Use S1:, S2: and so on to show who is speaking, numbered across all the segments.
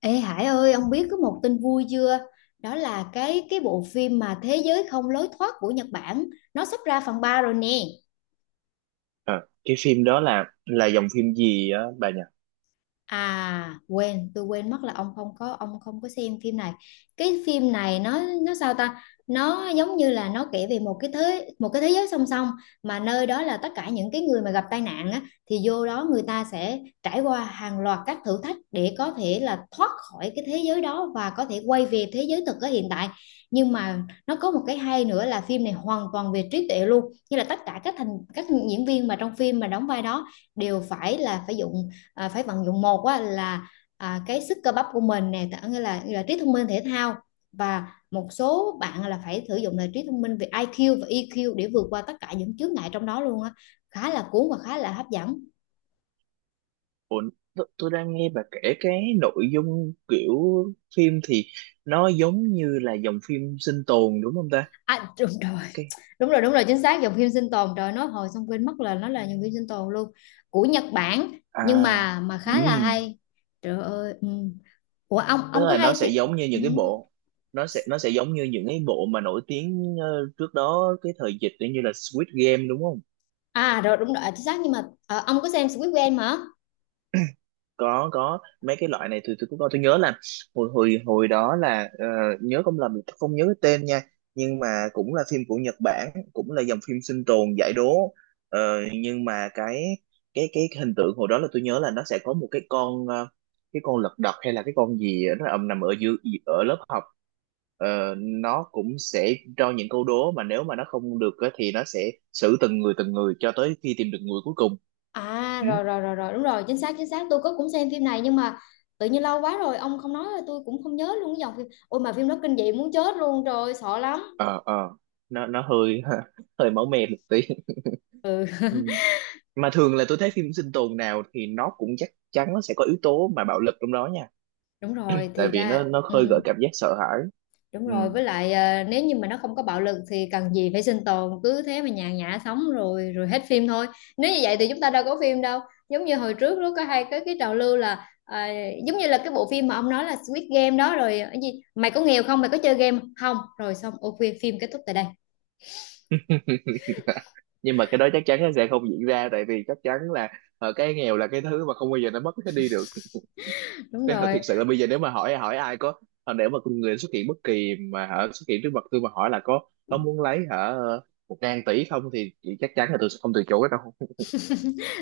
S1: Ê Hải ơi, ông biết có một tin vui chưa? Đó là cái bộ phim mà Thế giới không lối thoát của Nhật Bản, nó sắp ra phần 3 rồi nè.
S2: Ờ, cái phim đó là dòng phim gì á bà nhỉ?
S1: À quên, tôi quên mất là ông không có xem phim này. Cái phim này nó sao ta? Nó giống như là nó kể về một cái thế giới song song mà nơi đó là tất cả những cái người mà gặp tai nạn á thì vô đó người ta sẽ trải qua hàng loạt các thử thách để có thể là thoát khỏi cái thế giới đó và có thể quay về thế giới thực ở hiện tại. Nhưng mà nó có một cái hay nữa là phim này hoàn toàn về trí tuệ luôn. Như là tất cả các thành các diễn viên mà trong phim mà đóng vai đó đều phải dùng phải vận dụng một á, là cái sức cơ bắp của mình nè tức nghĩa là trí thông minh thể thao và một số bạn là phải sử dụng là trí thông minh về IQ và EQ để vượt qua tất cả những chướng ngại trong đó luôn á, khá là cuốn và khá là hấp dẫn.
S2: Ủa, tôi đang nghe bà kể cái nội dung kiểu phim thì nó giống như là dòng phim sinh tồn đúng không ta?
S1: À, đúng rồi,
S2: Cái
S1: đúng rồi, đúng rồi, chính xác dòng phim sinh tồn, trời nói hồi xong quên mất là nó là dòng phim sinh tồn luôn, của Nhật Bản
S2: à
S1: nhưng mà khá là
S2: ừm,
S1: hay, trời ơi ừ. Ủa ông
S2: Tức
S1: ông có
S2: là nó
S1: hay
S2: sẽ
S1: phim
S2: giống như
S1: ừ.
S2: những cái bộ, nó sẽ giống như những cái bộ mà nổi tiếng trước đó cái thời dịch như là Squid Game đúng không?
S1: À rồi đúng rồi, à, chính xác nhưng mà ông có xem Squid Game hả?
S2: Có mấy cái loại này tôi cũng có, tôi nhớ là hồi hồi hồi đó là nhớ không lầm, tôi không nhớ cái tên nha, nhưng mà cũng là phim của Nhật Bản, cũng là dòng phim sinh tồn giải đố. Ờ, nhưng mà cái hình tượng hồi đó là tôi nhớ là nó sẽ có một cái con cái con lật đật hay là cái con gì á, nó ầm nằm ở dưới, ở lớp học. Ờ, nó cũng sẽ cho những câu đố mà nếu mà nó không được á thì nó sẽ xử từng người cho tới khi tìm được người cuối cùng.
S1: À
S2: Ừ,
S1: rồi rồi rồi rồi đúng rồi chính xác tôi có cũng xem phim này nhưng mà tự nhiên lâu quá rồi ông không nói là tôi cũng không nhớ luôn cái dòng phim, ôi mà phim đó kinh dị muốn chết luôn rồi sợ lắm.
S2: ờ ờ, nó hơi hơi máu me một tí.
S1: Ừ
S2: Ừ, mà thường là tôi thấy phim sinh tồn nào thì nó cũng chắc chắn nó sẽ có yếu tố mà bạo lực trong đó nha,
S1: đúng rồi
S2: tại
S1: thì
S2: vì
S1: ra
S2: nó
S1: ừ,
S2: khơi gợi cảm giác sợ hãi.
S1: đúng
S2: Ừ.
S1: rồi với lại nếu như mà nó không có bạo lực thì cần gì phải sinh tồn, cứ thế mà nhàn nhã sống rồi rồi hết phim thôi. Nếu như vậy thì chúng ta đâu có phim đâu, giống như hồi trước lúc có hay cái trào lưu là giống như là cái bộ phim mà ông nói là Squid Game đó rồi ờ, cái gì mày có nghèo không, mày có chơi game không, rồi xong ok phim kết thúc tại đây.
S2: Nhưng mà cái đó chắc chắn nó sẽ không diễn ra, tại vì chắc chắn là cái nghèo là cái thứ mà không bao giờ nó mất cái đi được.
S1: Đúng
S2: Thế thật,
S1: rồi,
S2: thiệt sự là bây giờ nếu mà hỏi hỏi ai có nếu mà con người xuất hiện bất kỳ mà hả, xuất hiện trước mặt tôi mà hỏi là có muốn lấy hả 1.000 tỷ không thì chắc chắn là tôi sẽ không từ chối đâu.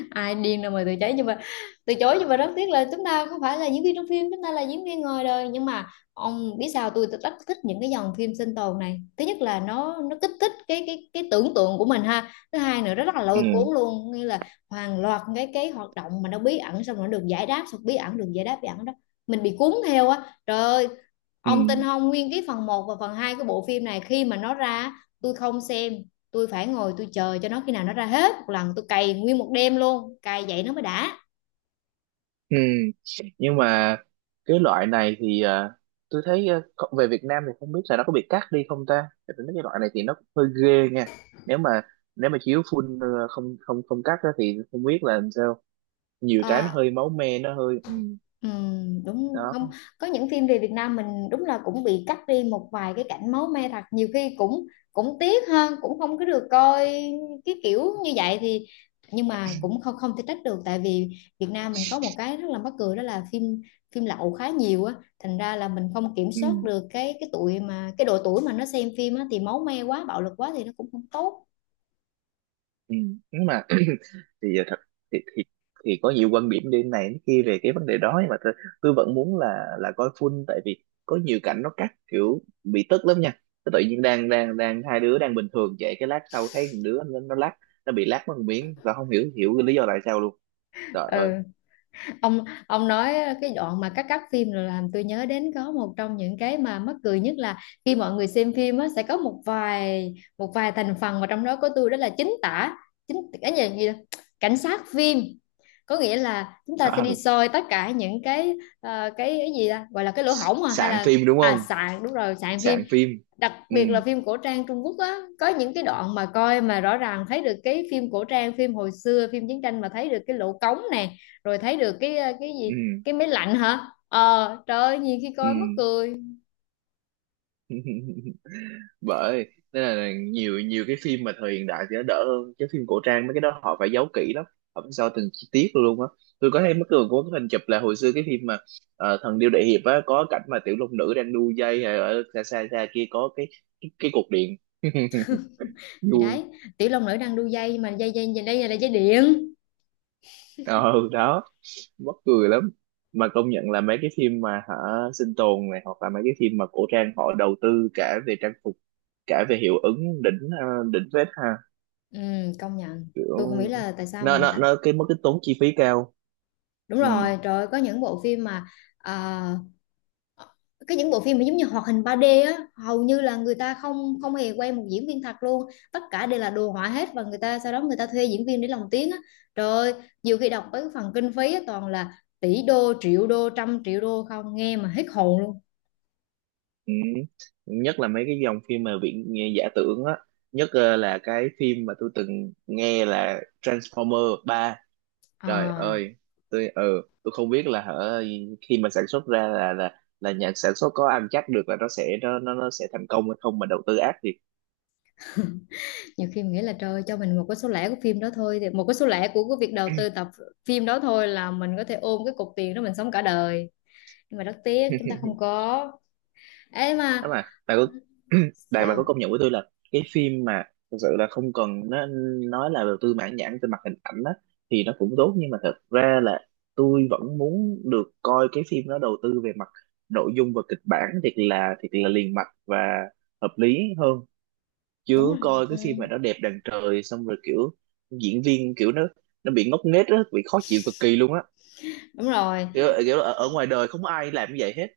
S1: ai điên đâu mà từ chối nhưng mà rất tiếc là chúng ta không phải là diễn viên trong phim, chúng ta là diễn viên ngoài đời. Nhưng mà ông biết sao tôi rất thích những cái dòng phim sinh tồn này, thứ nhất là nó kích thích cái tưởng tượng của mình ha, thứ hai nữa nó rất là lôi
S2: Ừ,
S1: cuốn luôn, nghĩa là hàng loạt cái hoạt động mà nó bí ẩn xong rồi nó được giải đáp, xong bí ẩn được giải đáp bí ẩn đó, mình bị cuốn theo á, trời ơi.
S2: ừ.
S1: Ông tin không, nguyên cái phần một và phần 2 của bộ phim này khi mà nó ra tôi không xem, tôi phải ngồi tôi chờ cho nó khi nào nó ra hết một lần tôi cày nguyên một đêm luôn, cày vậy nó mới đã.
S2: Ừ. Nhưng mà cái loại này thì tôi thấy à, kho- về Việt Nam thì không biết là nó có bị cắt đi không ta? Tại vì mấy cái loại này thì nó cũng hơi ghê nha. Nếu mà nếu mà chiếu full không không không cắt á thì không biết là làm sao. Nhiều cái nó
S1: Ờ,
S2: hơi máu me, nó hơi ừ.
S1: ừ, đúng
S2: Đó.
S1: không, có những phim về Việt Nam mình đúng là cũng bị cắt đi một vài cái cảnh máu me thật, nhiều khi cũng cũng tiếc hơn, cũng không có được coi cái kiểu như vậy thì, nhưng mà cũng không không thể trách được tại vì Việt Nam mình có một cái rất là mắc cười đó là phim phim lậu khá nhiều á, thành ra là mình không kiểm
S2: Ừ.
S1: soát được cái tuổi mà cái độ tuổi mà nó xem phim á, thì máu me quá bạo lực quá thì nó cũng không tốt.
S2: Ừ. Nhưng mà thì giờ thật thì, thì thì có nhiều quan điểm đi này đến kia về cái vấn đề đó, nhưng mà tôi vẫn muốn là coi full, tại vì có nhiều cảnh nó cắt kiểu bị tức lắm nha. Tôi tự nhiên đang đang đang hai đứa đang bình thường vậy cái lát sau thấy một đứa nó lắc, nó bị lắc mất một miếng và không hiểu hiểu cái lý do tại sao luôn, trời
S1: Ừ,
S2: ơi.
S1: ông nói cái đoạn mà cắt cắt phim rồi làm tôi nhớ đến có một trong những cái mà mắc cười nhất là khi mọi người xem phim á sẽ có một vài thành phần mà trong đó có tôi đó là chính tả, chính cái gì, gì đó? Cảnh sát phim, có nghĩa là chúng ta sẽ
S2: À,
S1: đi soi tất cả những cái cái gì ta gọi là cái lỗ hổng à hay
S2: sạn
S1: là
S2: phim đúng
S1: à
S2: không,
S1: sạn, đúng rồi sạn phim,
S2: sạn phim.
S1: đặc
S2: Ừ
S1: biệt là phim cổ trang Trung Quốc á, có những cái đoạn mà coi mà rõ ràng thấy được cái phim cổ trang, phim hồi xưa phim chiến tranh mà thấy được cái lỗ cống nè, rồi thấy được cái cái gì,
S2: ừ
S1: cái máy lạnh hả, ờ trời ơi nhiều khi
S2: ừ.
S1: coi mắc cười.
S2: Bởi nên là nhiều nhiều cái phim mà thời hiện đại thì nó đỡ hơn, cái phim cổ trang mấy cái đó họ phải giấu kỹ lắm, họ phải sao từng chi tiết luôn á. Tôi có thấy mấy cường có cái hình chụp là hồi xưa cái phim mà thần điêu đại hiệp á, có cảnh mà tiểu long nữ đang đu dây hay ở xa xa xa kia có cái cái cục điện.
S1: Thì
S2: Vui.
S1: đấy, tiểu long nữ đang đu dây mà dây dây dây đây là dây điện.
S2: Ờ đó, mắc cười lắm. Mà công nhận là mấy cái phim mà hả sinh tồn này hoặc là mấy cái phim mà cổ trang họ đầu tư cả về trang phục, cả về hiệu ứng đỉnh, đỉnh phết ha.
S1: Ừ, công nhận tôi không
S2: Kiểu
S1: biết là tại sao mà
S2: nó
S1: người
S2: nó
S1: ta
S2: nó cái mất cái tốn chi phí cao.
S1: đúng
S2: Ừ,
S1: rồi trời ơi, có những bộ phim mà ờ, cái những bộ phim mà giống như hoạt hình 3D á, hầu như là người ta không không hề quay một diễn viên thật luôn, tất cả đều là đồ họa hết, và người ta sau đó người ta thuê diễn viên để lồng tiếng á, trời ơi nhiều khi đọc tới cái phần kinh phí á, toàn là tỷ đô triệu đô trăm triệu đô không, nghe mà hết hồn luôn.
S2: ừ. Nhất là mấy cái dòng phim mà viễn giả tưởng á, nhất là cái phim mà tôi từng nghe là Transformer 3. Trời
S1: À,
S2: ơi, tôi tôi không biết là hở, khi mà sản xuất ra là nhà sản xuất có ăn chắc được là nó sẽ thành công hay không mà đầu tư ác thiệt.
S1: nhiều khi mình nghĩ là trời ơi, cho mình một cái số lẻ của phim đó thôi, thì một cái số lẻ của cái việc đầu tư tập phim đó thôi là mình có thể ôm cái cục tiền đó mình sống cả đời, nhưng mà rất tiếc chúng ta không có ấy
S2: Đó,
S1: mà.
S2: mà bà có đại, bà có
S1: Sao,
S2: công nhận với tôi là cái phim mà thực sự là không cần nó nói là đầu tư mãn nhãn về mặt hình ảnh á thì nó cũng tốt, nhưng mà thật ra là tôi vẫn muốn được coi cái phim nó đầu tư về mặt nội dung và kịch bản thiệt là, thiệt là liền mạch và hợp lý hơn.
S1: đúng
S2: Chứ
S1: rồi,
S2: coi
S1: ừ.
S2: cái phim mà nó đẹp đàn trời xong rồi kiểu diễn viên kiểu nó bị ngốc nghếch á, bị khó chịu cực kỳ luôn á,
S1: Đúng rồi.
S2: kiểu, kiểu ở, ở ngoài đời không có ai làm như vậy hết.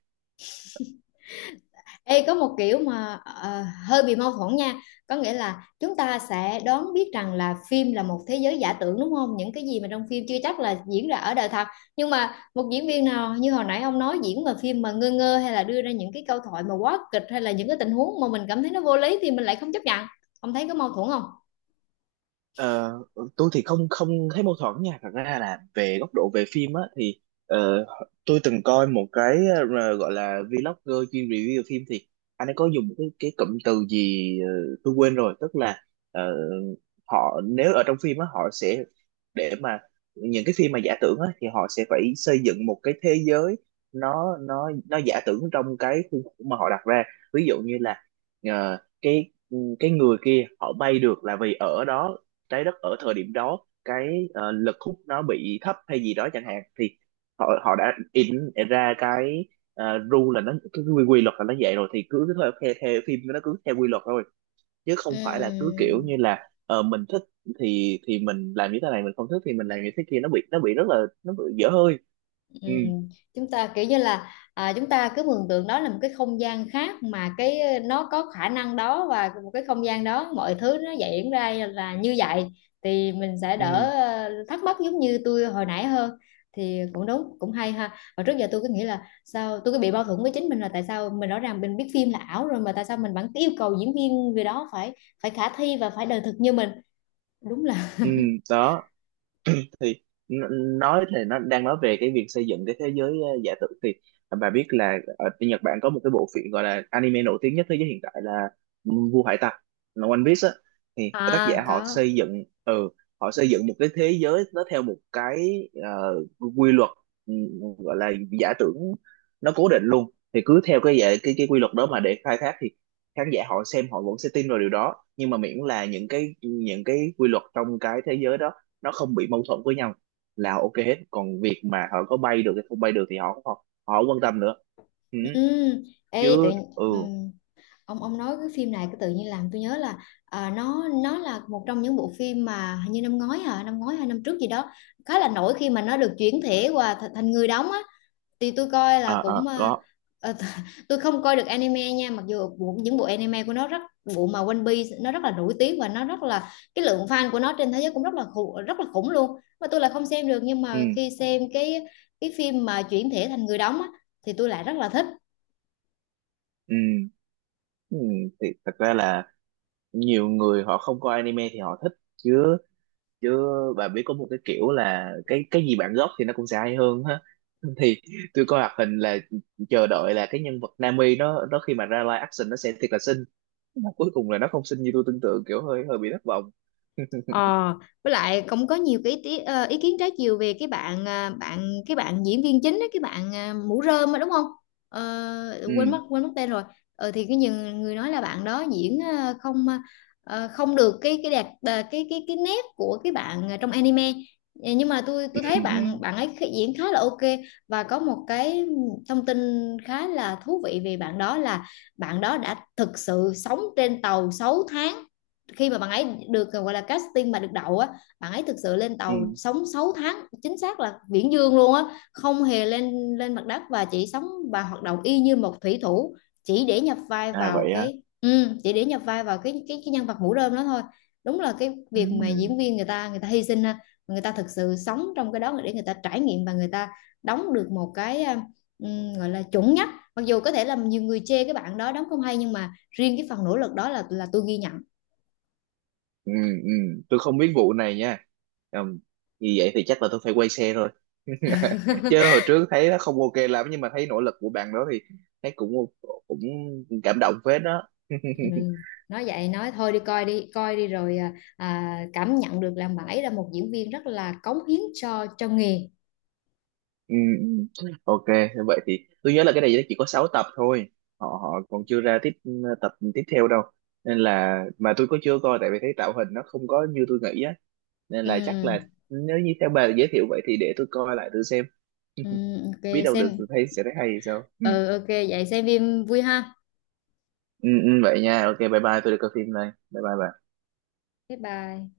S1: Ê, có một kiểu mà hơi bị mâu thuẫn nha, có nghĩa là chúng ta sẽ đoán biết rằng là phim là một thế giới giả tưởng đúng không, những cái gì mà trong phim chưa chắc là diễn ra ở đời thật, nhưng mà một diễn viên nào như hồi nãy ông nói diễn mà phim mà ngơ ngơ hay là đưa ra những cái câu thoại mà quá kịch hay là những cái tình huống mà mình cảm thấy nó vô lý thì mình lại không chấp nhận, ông thấy có mâu thuẫn không?
S2: Ờ, tôi thì không không thấy mâu thuẫn nha, thật ra là về góc độ về phim á thì ờ, tôi từng coi một cái gọi là vlogger chuyên review phim thì anh ấy có dùng cái cụm từ gì tôi quên rồi. Tức là ờ, họ nếu ở trong phim á họ sẽ để mà những cái phim mà giả tưởng á thì họ sẽ phải xây dựng một cái thế giới nó nó giả tưởng trong cái khuôn khổ mà họ đặt ra. Ví dụ như là cái người kia họ bay được là vì ở đó trái đất ở thời điểm đó cái lực hút nó bị thấp hay gì đó chẳng hạn. Thì họ họ đã in ra cái rule, là nó cái quy luật là nó vậy rồi, thì cứ theo, theo phim nó cứ theo quy luật thôi, chứ không phải là cứ kiểu như
S1: Ừm.
S2: là mình thích thì mình làm như thế này, mình không thích thì mình làm như thế kia. Nó bị nó bị rất là nó bị dở hơi.
S1: Ừ.
S2: Ừ
S1: Chúng ta kiểu như là à, chúng ta cứ mường tượng đó là một cái không gian khác mà cái nó có khả năng đó, và một cái không gian đó mọi thứ nó diễn ra là như vậy, thì mình sẽ
S2: ừ
S1: đỡ thắc mắc giống như tôi hồi nãy hơn. Thì cũng đúng cũng hay ha, và trước giờ tôi cứ nghĩ là sao tôi cứ bị mâu thuẫn với chính mình, là tại sao mình rõ ràng mình biết phim là ảo rồi mà tại sao mình vẫn cứ yêu cầu diễn viên người đó phải phải khả thi và phải đời thực như mình, đúng là
S2: ừ. Đó thì n- nói thì nó đang nói về cái việc xây dựng cái thế giới giả tưởng thì bà biết là ở bên Nhật Bản có một cái bộ phim gọi là anime nổi tiếng nhất thế giới hiện tại là Vua Hải Tặc, là One Piece á. Thì tác
S1: à
S2: giả họ
S1: có
S2: xây dựng ừ, họ xây dựng một cái thế giới nó theo một cái ờ, quy luật, ừ, gọi là giả tưởng, nó cố định luôn. Thì cứ theo cái cái quy luật đó mà để khai thác thì khán giả họ xem họ vẫn sẽ tin vào điều đó, nhưng mà miễn là những cái quy luật trong cái thế giới đó nó không bị mâu thuẫn với nhau là ok hết. Còn việc mà họ có bay được hay không bay được thì họ họ, họ không quan tâm nữa. Ừ,
S1: ừ. Ê, tự...
S2: chứ
S1: ừ.
S2: ừ.
S1: Ông nói cái phim này cái tự nhiên làm tôi nhớ là à, nó là một trong những bộ phim mà hình như năm ngoái hả, năm ngoái hay năm trước gì đó, khá là nổi khi mà nó được chuyển thể qua th thành người đóng á, thì tôi coi là
S2: À,
S1: cũng
S2: à,
S1: à,
S2: có.
S1: à, tôi không coi được anime nha, mặc dù bộ, những bộ anime của nó rất, bộ mà One Piece nó rất là nổi tiếng và nó rất là cái lượng fan của nó trên thế giới cũng rất là khủng luôn, mà tôi là không xem được, nhưng
S2: Ừ,
S1: mà khi xem cái phim mà chuyển thể thành người đóng á thì tôi lại rất là thích.
S2: ừ, ừ, thì thật ra là nhiều người họ không coi anime thì họ thích chứ, chứ bà biết có một cái kiểu là cái gì bản gốc thì nó cũng sẽ hay hơn ha. Thì tôi coi hoạt hình là chờ đợi là cái nhân vật Nami nó khi mà ra live action nó sẽ thiệt là xinh, mà cuối cùng là nó không xinh như tôi tưởng tượng, kiểu hơi hơi bị thất vọng.
S1: Ờ, với lại cũng có nhiều cái ý, ý kiến trái chiều về cái bạn à, cái bạn diễn viên chính ấy, cái bạn à, mũ rơm á đúng không? Ờ,
S2: Ừ
S1: quên mất tên rồi. Ờ, thì cái nhiều người nói là bạn đó diễn à, không được cái đẹp à, cái nét của cái bạn à, trong anime. Ờ, nhưng mà tôi
S2: ừ
S1: tôi thấy
S2: ừ
S1: bạn bạn ấy khi- diễn khá là ok, và có một cái thông tin khá là thú vị về bạn đó là bạn đó đã thực sự sống trên tàu 6 tháng, khi mà bạn ấy được gọi là casting mà được đậu á, bạn ấy thực sự lên
S2: ừ.
S1: tàu sống 6 tháng, chính xác là viễn dương luôn á, không hề lên lên mặt đất, và chỉ sống và hoạt động y như một thủy thủ, chỉ để nhập vai
S2: À
S1: vào
S2: vậy á.
S1: cái ừ, chỉ để nhập vai vào cái nhân vật mũ rơm đó thôi. Đúng là cái
S2: Ừ.
S1: việc mà diễn viên người ta hy sinh ha, người ta thực sự sống trong cái đó để người ta trải nghiệm và người ta đóng được một cái gọi là chuẩn nhất, mặc dù có thể là nhiều người chê cái bạn đó đóng không hay, nhưng mà riêng cái phần nỗ lực đó là tôi ghi nhận.
S2: Ừ ừ, tôi không biết vụ này nha. Ừm, như vậy thì chắc là tôi phải quay xe rồi. Chứ hồi trước thấy nó không ok lắm, nhưng mà thấy nỗ lực của bạn đó thì thấy cũng cũng cảm động phết đó.
S1: Ừ. Nói vậy nói thôi, đi coi đi coi đi rồi à, à, cảm nhận được là bạn ấy là một diễn viên rất là cống hiến cho nghề.
S2: Ừ, ừ. Ok, vậy thì tôi nhớ là cái này chỉ có 6 tập thôi, họ họ còn chưa ra tiếp ừ, tập tiếp theo đâu, nên là mà tôi có chưa coi tại vì thấy tạo hình nó không có như tôi nghĩ á. Nên
S1: Ừ,
S2: là chắc là nếu như theo bà giới thiệu vậy thì để tôi coi lại tôi xem.
S1: ừ, ok
S2: Biết đâu được
S1: xem,
S2: tôi thấy sẽ thấy hay thì sao. Ừ,
S1: ừ, ok vậy xem phim vui ha,
S2: ừ, vậy nha, ok bye bye, tôi đi coi phim đây, bye bye bà.
S1: bye bye.